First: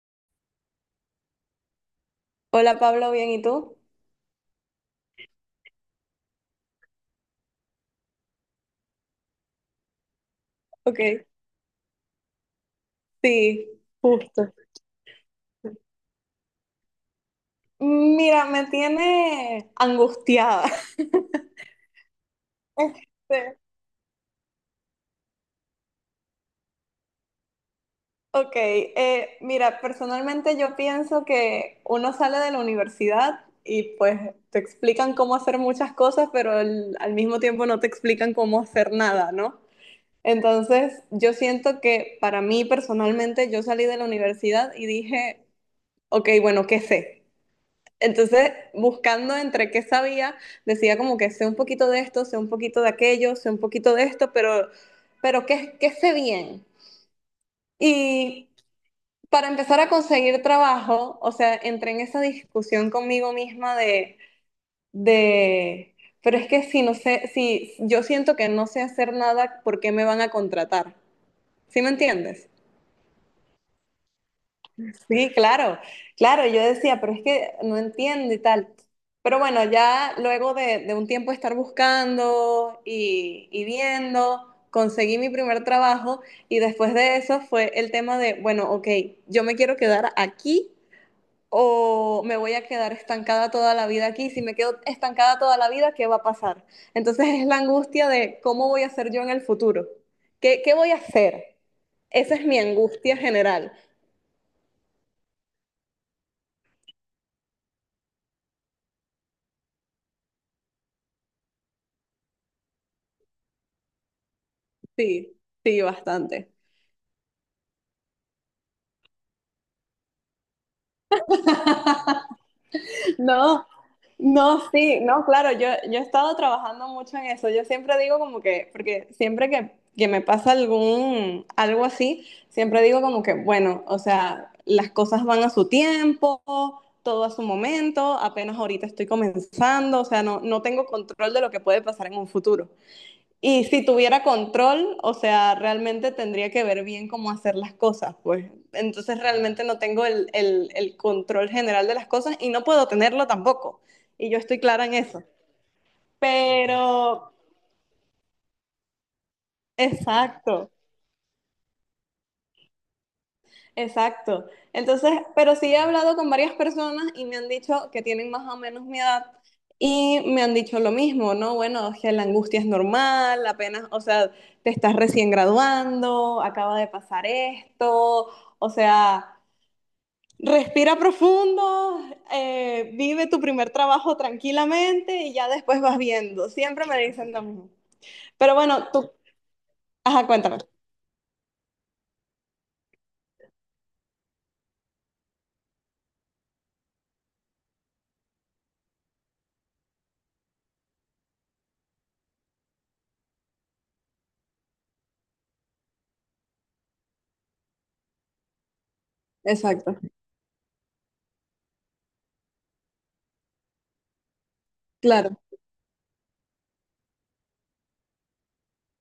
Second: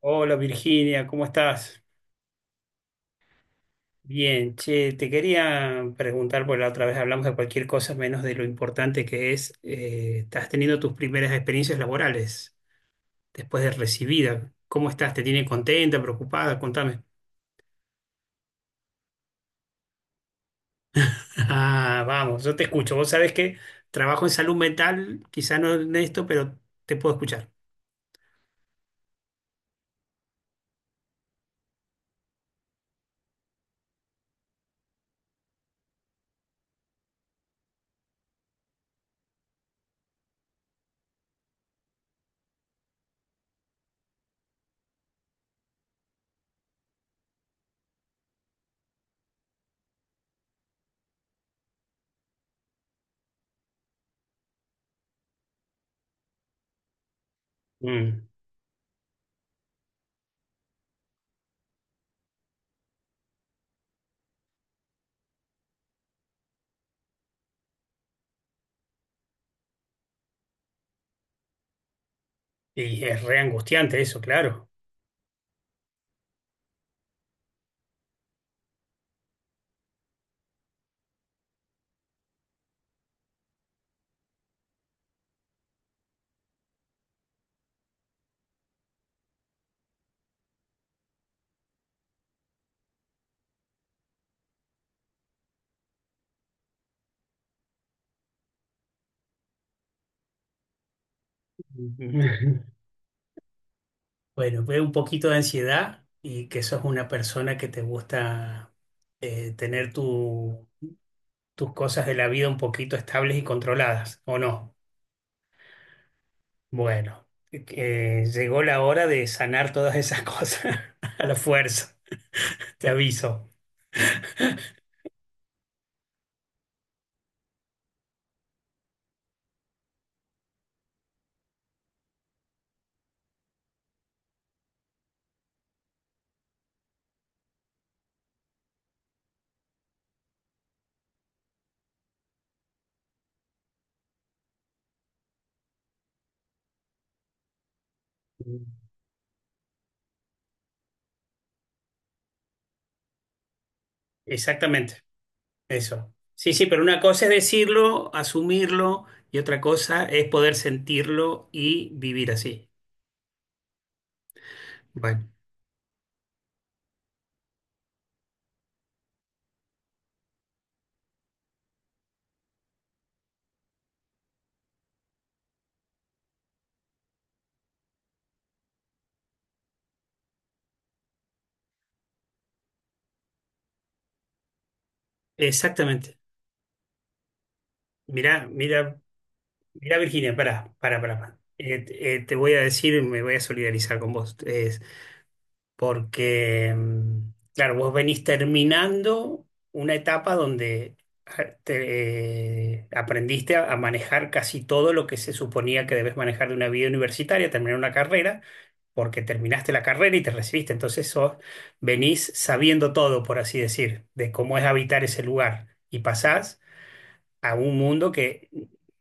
Hola Virginia, ¿cómo estás? Hola Pablo, bien, ¿y tú? Bien, che, te quería preguntar, porque la otra vez hablamos de cualquier cosa menos de lo importante que es, estás teniendo tus Ok, primeras experiencias laborales después sí, de recibida. justo. ¿Cómo estás? ¿Te tiene contenta, preocupada? Contame. Mira, me tiene angustiada. Ah, vamos, yo te escucho. Vos sabés que Este, trabajo en salud mental, quizá no en esto, pero te puedo escuchar. ok, mira, personalmente yo pienso que uno sale de la universidad y pues te explican cómo hacer muchas cosas, pero al mismo tiempo no te explican cómo hacer nada, ¿no? Entonces, yo siento que para mí personalmente yo salí de la universidad y dije, ok, bueno, ¿qué sé? Entonces, buscando entre qué sabía, decía como que sé un poquito de esto, sé un poquito de aquello, sé un poquito de esto, pero qué sé bien? Mm, Y para empezar a conseguir trabajo, o sea, entré en esa discusión conmigo misma de, pero es que si no sé, si yo siento que no sé hacer nada, ¿por qué me van a contratar? ¿Sí me entiendes? Y es re angustiante eso, claro. Sí, claro, claro, yo decía, pero es que no entiendo y tal. Pero bueno, ya luego de un tiempo de estar buscando y viendo, conseguí mi primer trabajo y después de eso fue el tema de, bueno, ok, yo me quiero quedar aquí o me voy a quedar estancada toda la vida aquí. Si me quedo estancada toda la vida, ¿qué va a pasar? Entonces es la angustia de cómo voy a ser yo en el futuro. Qué voy a hacer? Esa es mi angustia general. Bueno, veo un poquito de ansiedad y que sos una persona que te gusta tener tus cosas de la vida un poquito estables y controladas, ¿o no? Sí, sí, bastante. Bueno, llegó la hora de sanar todas esas cosas a la fuerza, te aviso. No, no, sí, no, claro, yo he estado trabajando mucho en eso. Yo siempre digo como que, porque siempre que me pasa algo así, siempre digo como que, bueno, o sea, las cosas van a su tiempo, todo a su momento, apenas ahorita estoy comenzando, o sea, no tengo control de lo que puede pasar en un futuro. Y si tuviera control, o sea, realmente tendría que ver bien cómo hacer las cosas, pues. Entonces realmente no tengo el control general de las cosas y no puedo tenerlo tampoco. Y yo estoy clara en Exactamente, eso. eso. Sí, sí, pero una cosa es Pero, decirlo, asumirlo, y otra cosa es poder exacto. sentirlo y vivir así. Exacto. Entonces, Bueno, pero sí he hablado con varias personas y me han dicho que tienen más o menos mi edad y me han dicho lo mismo, ¿no? Bueno, o sea, la angustia es normal, apenas, o sea, te estás recién graduando, acaba de pasar esto, o sea, respira profundo, vive tu primer trabajo tranquilamente y ya después vas exactamente. viendo. Siempre me dicen lo mismo. Mira, Pero bueno, mira. tú, Mirá, ajá, Virginia, cuéntame. pará, pará, pará. Pará. Te voy a decir, me voy a solidarizar con vos, es porque, claro, vos venís terminando una etapa donde aprendiste a manejar casi todo lo que se suponía que debes manejar de una vida universitaria, terminar una carrera, porque terminaste la Exacto, carrera y te recibiste. Entonces venís sabiendo todo, por así decir, de cómo es habitar ese claro. lugar. Y pasás a un mundo que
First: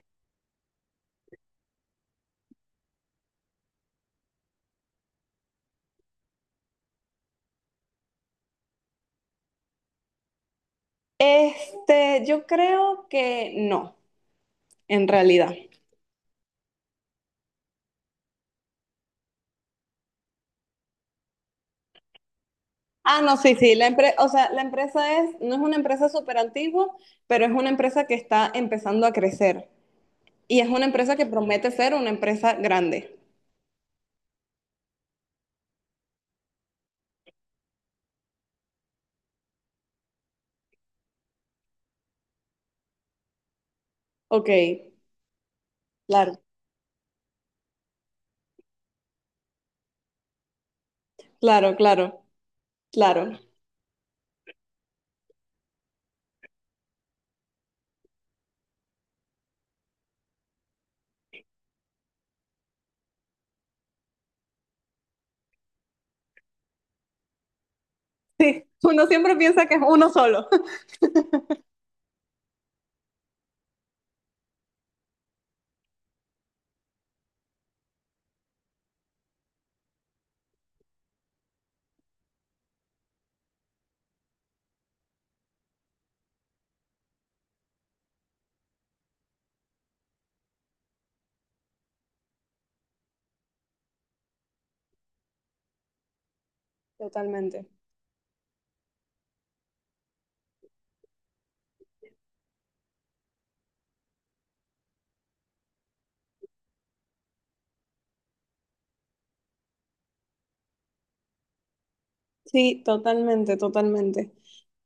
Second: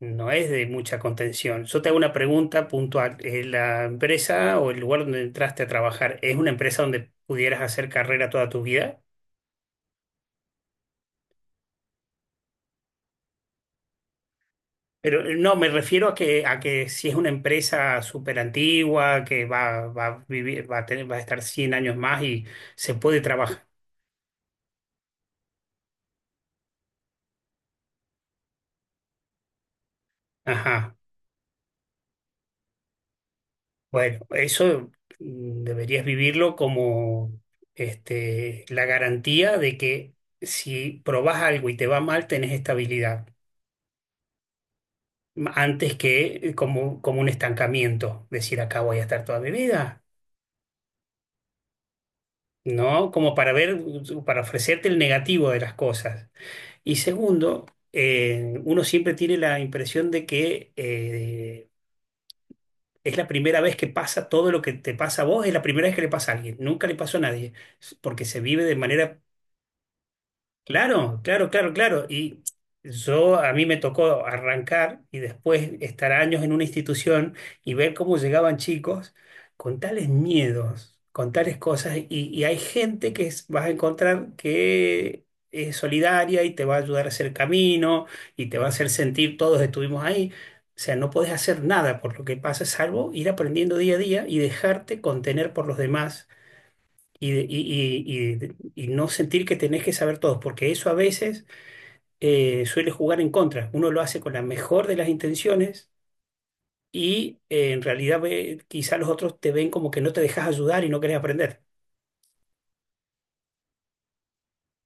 no es de mucha contención. Yo te hago una pregunta puntual. ¿La empresa o el lugar donde entraste a trabajar es una empresa donde pudieras hacer carrera toda tu vida? Este, yo creo que no, en Pero realidad. no, me refiero a que si es una empresa súper antigua, que va a vivir, va a tener, va a estar 100 años más y se puede Ah, no, sí, trabajar. sí, la empresa, o sea, la empresa es, no es una empresa súper antigua, pero es una empresa que está empezando a crecer y es una Ajá. empresa que promete ser una empresa grande. Bueno, eso deberías vivirlo como la garantía de que si probás algo y te va mal, tenés estabilidad. Ok, Antes que claro, como un estancamiento, decir acá voy a estar toda mi vida, claro, claro, ¿no? claro. Como para ver, para ofrecerte el negativo de las cosas. Y segundo, uno siempre tiene la impresión de que es la primera vez que pasa todo lo que te pasa a vos, es la primera vez que le pasa a alguien, nunca le pasó a nadie, porque se vive Sí, de uno manera... siempre piensa que es uno solo. Claro, claro, claro, claro. Y yo a mí me tocó arrancar y después estar años en una institución y ver cómo llegaban chicos con tales miedos, con tales cosas. Y hay gente que vas a encontrar que es solidaria y te va a ayudar a hacer camino y te va a hacer sentir todos estuvimos ahí. O sea, no podés hacer nada por lo que pasa, salvo ir aprendiendo día a día y dejarte contener por los demás y, de- Totalmente. y- y- y no sentir que tenés que saber todo, porque eso a veces suele jugar en contra. Uno lo hace con la mejor de las intenciones y en realidad quizá los otros te ven como que no te dejas ayudar y no querés aprender. Sí, totalmente, totalmente,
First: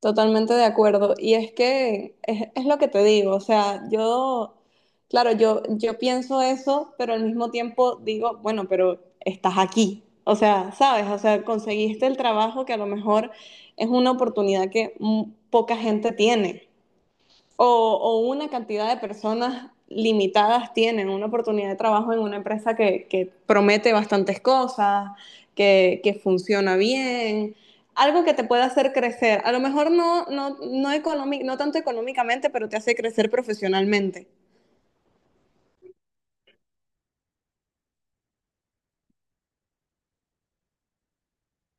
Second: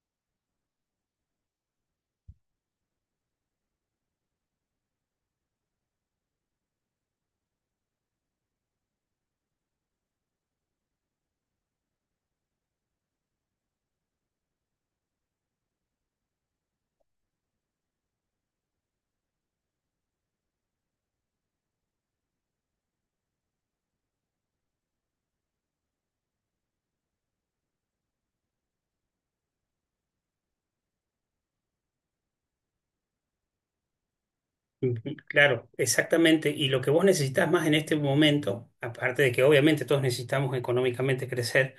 totalmente de acuerdo. Y es que es lo que te digo, o sea, yo, claro, yo pienso eso, pero al mismo tiempo digo, bueno, pero estás aquí, o sea, sabes, o sea, conseguiste el trabajo que a lo mejor es una oportunidad que mm, poca gente tiene o una cantidad de personas limitadas tienen una oportunidad de trabajo en una empresa que promete bastantes cosas, funciona bien, algo que te pueda hacer crecer. A lo mejor economic, no tanto económicamente, pero te hace crecer profesionalmente. Ujú, claro, exactamente. Y lo que vos necesitas más en este momento, aparte de que obviamente todos necesitamos económicamente crecer,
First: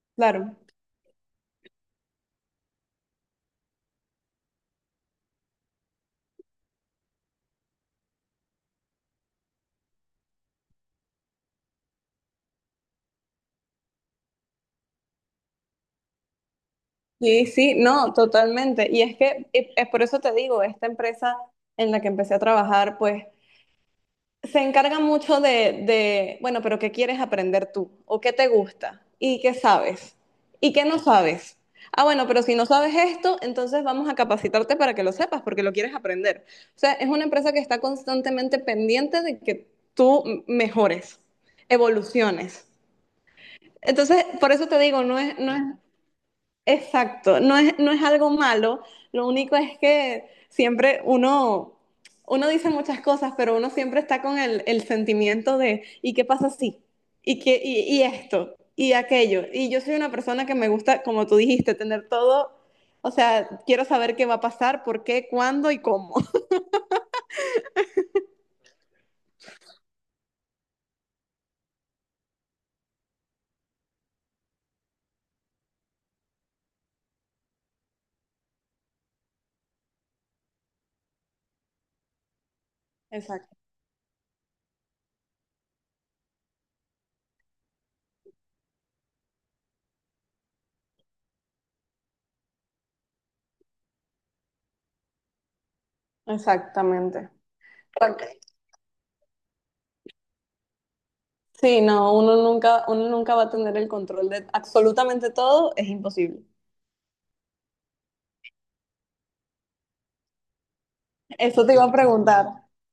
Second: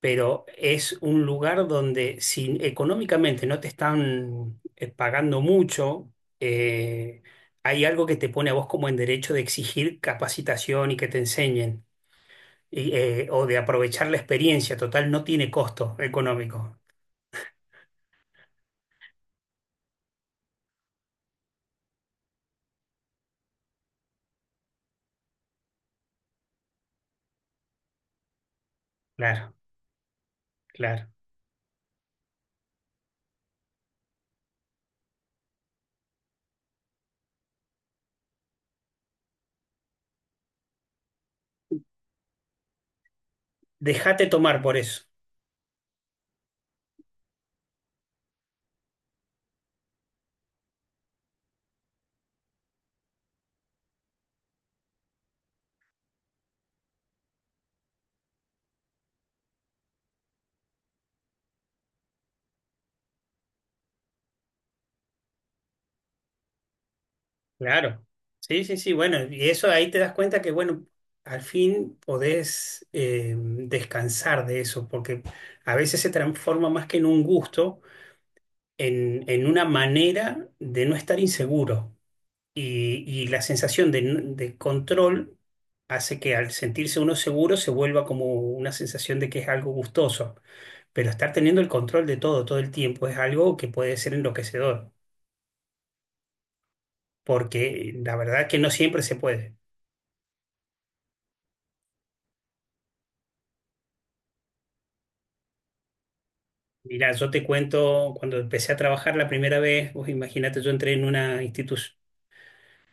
pero Claro. es un lugar donde si económicamente no te están pagando mucho, eh, hay algo que te pone a vos como en derecho de exigir capacitación y que te enseñen, y, o de aprovechar la experiencia. Total, no tiene costo económico. Sí, sí, no, totalmente. Y es que es por eso te digo, esta empresa en la que empecé a trabajar, pues se encarga mucho bueno, pero ¿qué quieres aprender tú? ¿O qué te gusta? ¿Y Claro, qué sabes? ¿Y qué no claro. sabes? Ah, bueno, pero si no sabes esto, entonces vamos a capacitarte para que lo sepas, porque lo quieres aprender. O sea, es una empresa que está constantemente pendiente de que tú mejores, evoluciones. Entonces, Déjate por tomar eso por te eso. digo, exacto, no es algo malo, lo único es que siempre uno dice muchas cosas, pero uno siempre está con el sentimiento de, ¿y qué pasa si? ¿Y qué, y esto? ¿Y aquello? Y yo soy una persona que me gusta, como tú dijiste, tener todo, o sea, quiero saber qué va a pasar, por qué, cuándo y cómo. Claro. Sí, sí, sí. Bueno, y eso ahí te das cuenta que, bueno, al fin podés descansar de eso, porque a veces se transforma más que en un gusto en una manera de no estar inseguro. Y la Exacto, sensación de control hace que al sentirse uno seguro se vuelva como una sensación de que es algo gustoso. Pero estar teniendo el control de todo todo el tiempo es algo que puede ser enloquecedor, exactamente. porque la Porque, verdad que no siempre se puede. sí, no, uno nunca va a tener el control de absolutamente todo, es imposible. Mira, yo te cuento, cuando empecé a trabajar la primera vez, vos imagínate, yo entré en una Eso te iba a institución preguntar.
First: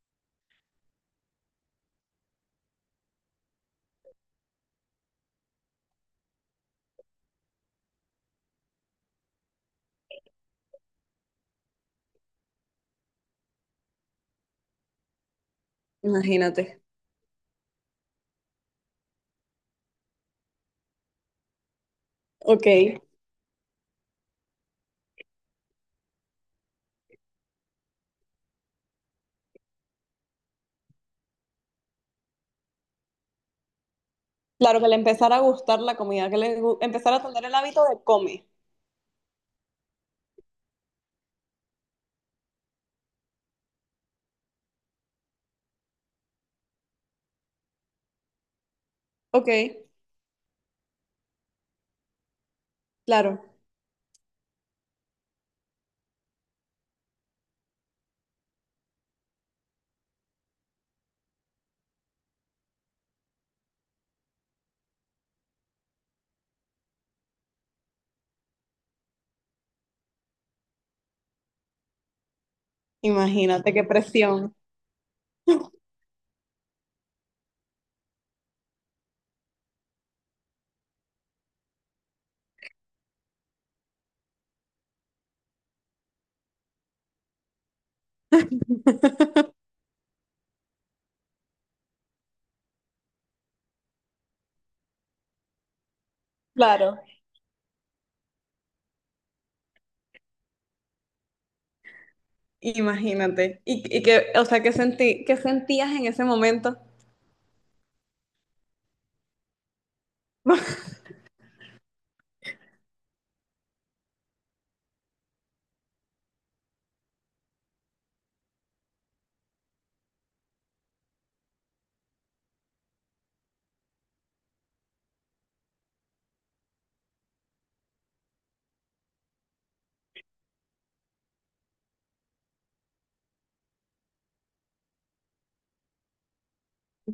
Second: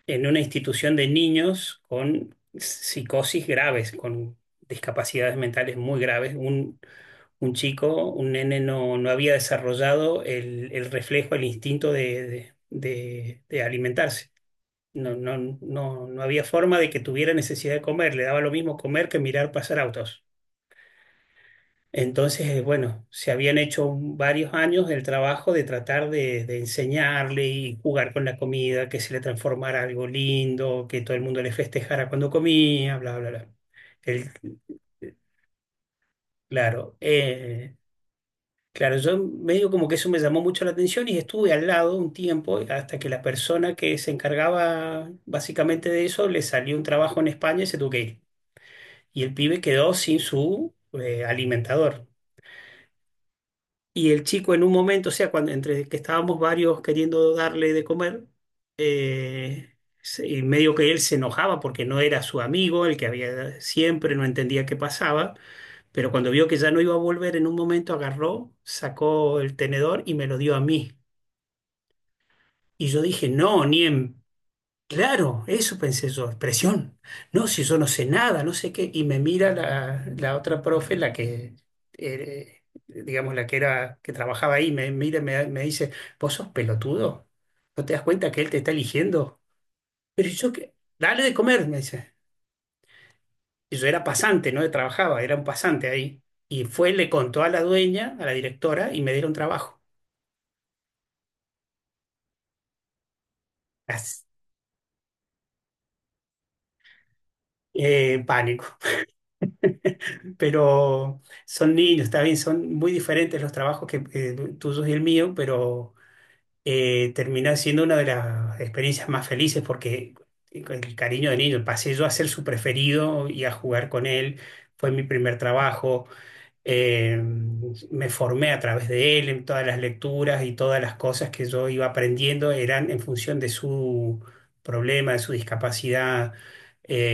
en una institución de niños con psicosis graves, con discapacidades mentales muy graves. Un chico, un nene no, no había desarrollado el reflejo, el instinto de alimentarse. No, no, no, no había forma Imagínate. de que tuviera necesidad de comer. Le daba lo mismo comer que mirar pasar autos. Entonces, Ok. bueno, se habían hecho varios años el trabajo de tratar de enseñarle y jugar con la comida, que se le transformara algo lindo, que todo el mundo le festejara cuando comía, bla, bla, bla. El- Claro, que le empezara a gustar la comida, que claro, empezara a tener el hábito de comer. claro, yo medio como que eso me llamó mucho la atención y estuve al lado un tiempo hasta que la persona que se encargaba básicamente de eso le salió un trabajo en España y se tuvo que ir. Y el Ok, pibe quedó sin su alimentador. claro. Y el chico en un momento, o sea, cuando entre que estábamos varios queriendo darle de comer, eh, y medio que él se enojaba porque no era su amigo, el que había siempre, no entendía qué pasaba, pero cuando vio que ya no iba a volver, en un momento agarró, sacó el tenedor y me lo dio a mí. Y yo dije, no, Imagínate ni qué en... presión. Claro, eso pensé yo, expresión. No, si yo no sé nada, no sé qué. Y me mira la otra profe, la que, digamos, la que era, que trabajaba ahí, me mira y me dice, ¿vos sos pelotudo? ¿No te das cuenta que él te está eligiendo? Pero yo que, dale de comer, me dice. Y yo era pasante, no trabajaba, era un pasante ahí. Y fue, Claro, le contó a la dueña, a la directora, y me dieron trabajo. imagínate. Y As- que, o sea, ¿qué sentí, qué sentías en ese momento? Pánico. Pero son niños, está bien, son muy diferentes los trabajos que tuyos y el mío, pero termina siendo una de las experiencias más felices porque el cariño de niño, pasé yo a ser su preferido y a jugar con él, fue mi primer trabajo, eh, me formé a través de él en todas las lecturas y todas las cosas que yo iba aprendiendo eran en función de su problema, de su discapacidad.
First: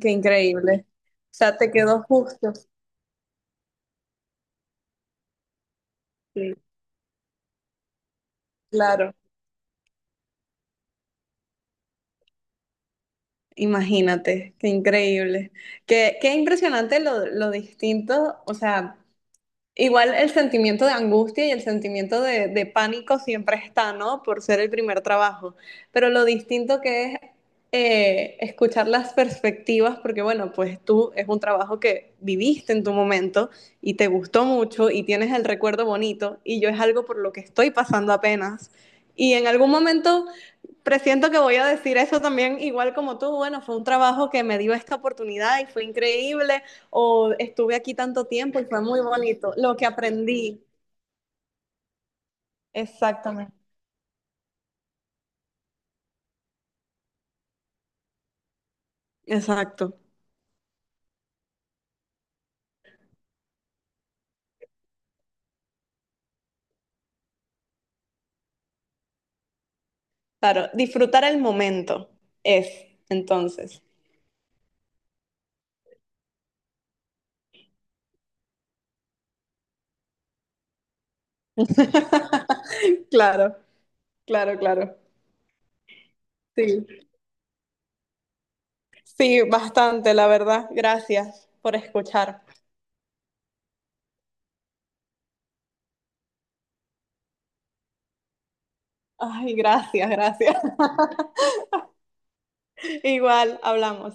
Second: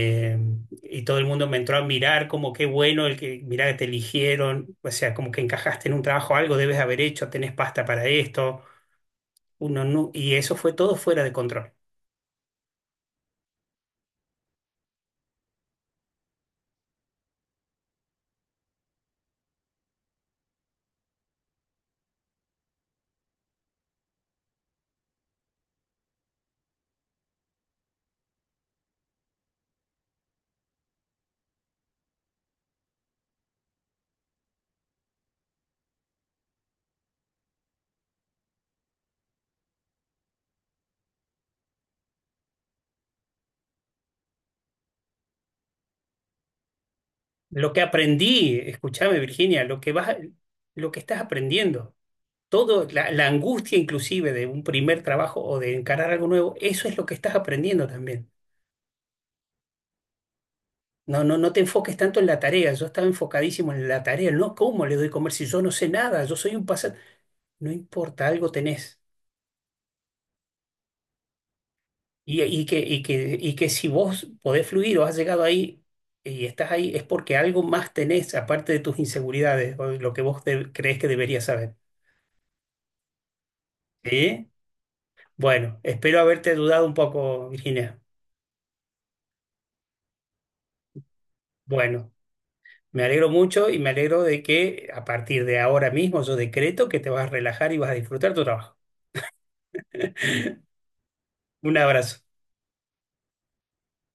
Qué increíble. y todo el O mundo me sea, te entró a quedó mirar como justo. qué bueno el que, mirá que te eligieron, o sea, como que encajaste en un trabajo, Sí, algo debes haber hecho, tenés pasta para esto. claro. Uno no, y eso fue todo fuera de control. Imagínate, qué increíble. Qué impresionante lo distinto, o sea, igual el sentimiento de angustia y el sentimiento de pánico siempre está, ¿no? Por ser el primer trabajo. Pero lo distinto que es escuchar las perspectivas, porque bueno, pues tú es un trabajo que viviste en tu momento y te gustó mucho y tienes el recuerdo bonito y yo es algo por lo que estoy pasando apenas. Y en algún momento presiento que voy a decir eso también, igual como tú, bueno, fue un trabajo que me dio esta oportunidad y fue increíble, o Lo estuve que aquí tanto aprendí, tiempo y fue muy escúchame bonito, Virginia, lo lo que que vas, aprendí. lo que estás aprendiendo. Todo, la Exactamente. angustia inclusive de un primer trabajo o de encarar algo nuevo, eso es lo que estás aprendiendo también. Exacto. No, no, no te enfoques tanto en la tarea. Yo estaba enfocadísimo en la tarea. No, ¿cómo le doy comer si yo no sé nada? Yo soy un pasante. No importa, algo tenés. Claro, disfrutar el momento Y, y es, que, y que, y que entonces. si vos podés fluir o has llegado ahí y estás ahí, es porque algo más tenés, aparte de tus inseguridades o de lo que vos crees que deberías saber. Claro, ¿Sí? claro, claro. Bueno, espero haberte Sí, ayudado un poco, Virginia. sí, bastante, la verdad. Gracias por Bueno. escuchar. Me alegro mucho y me alegro de que a partir de ahora mismo yo decreto que te vas a relajar y vas a disfrutar tu trabajo. Ay, gracias, gracias. Un abrazo. Igual, hablamos.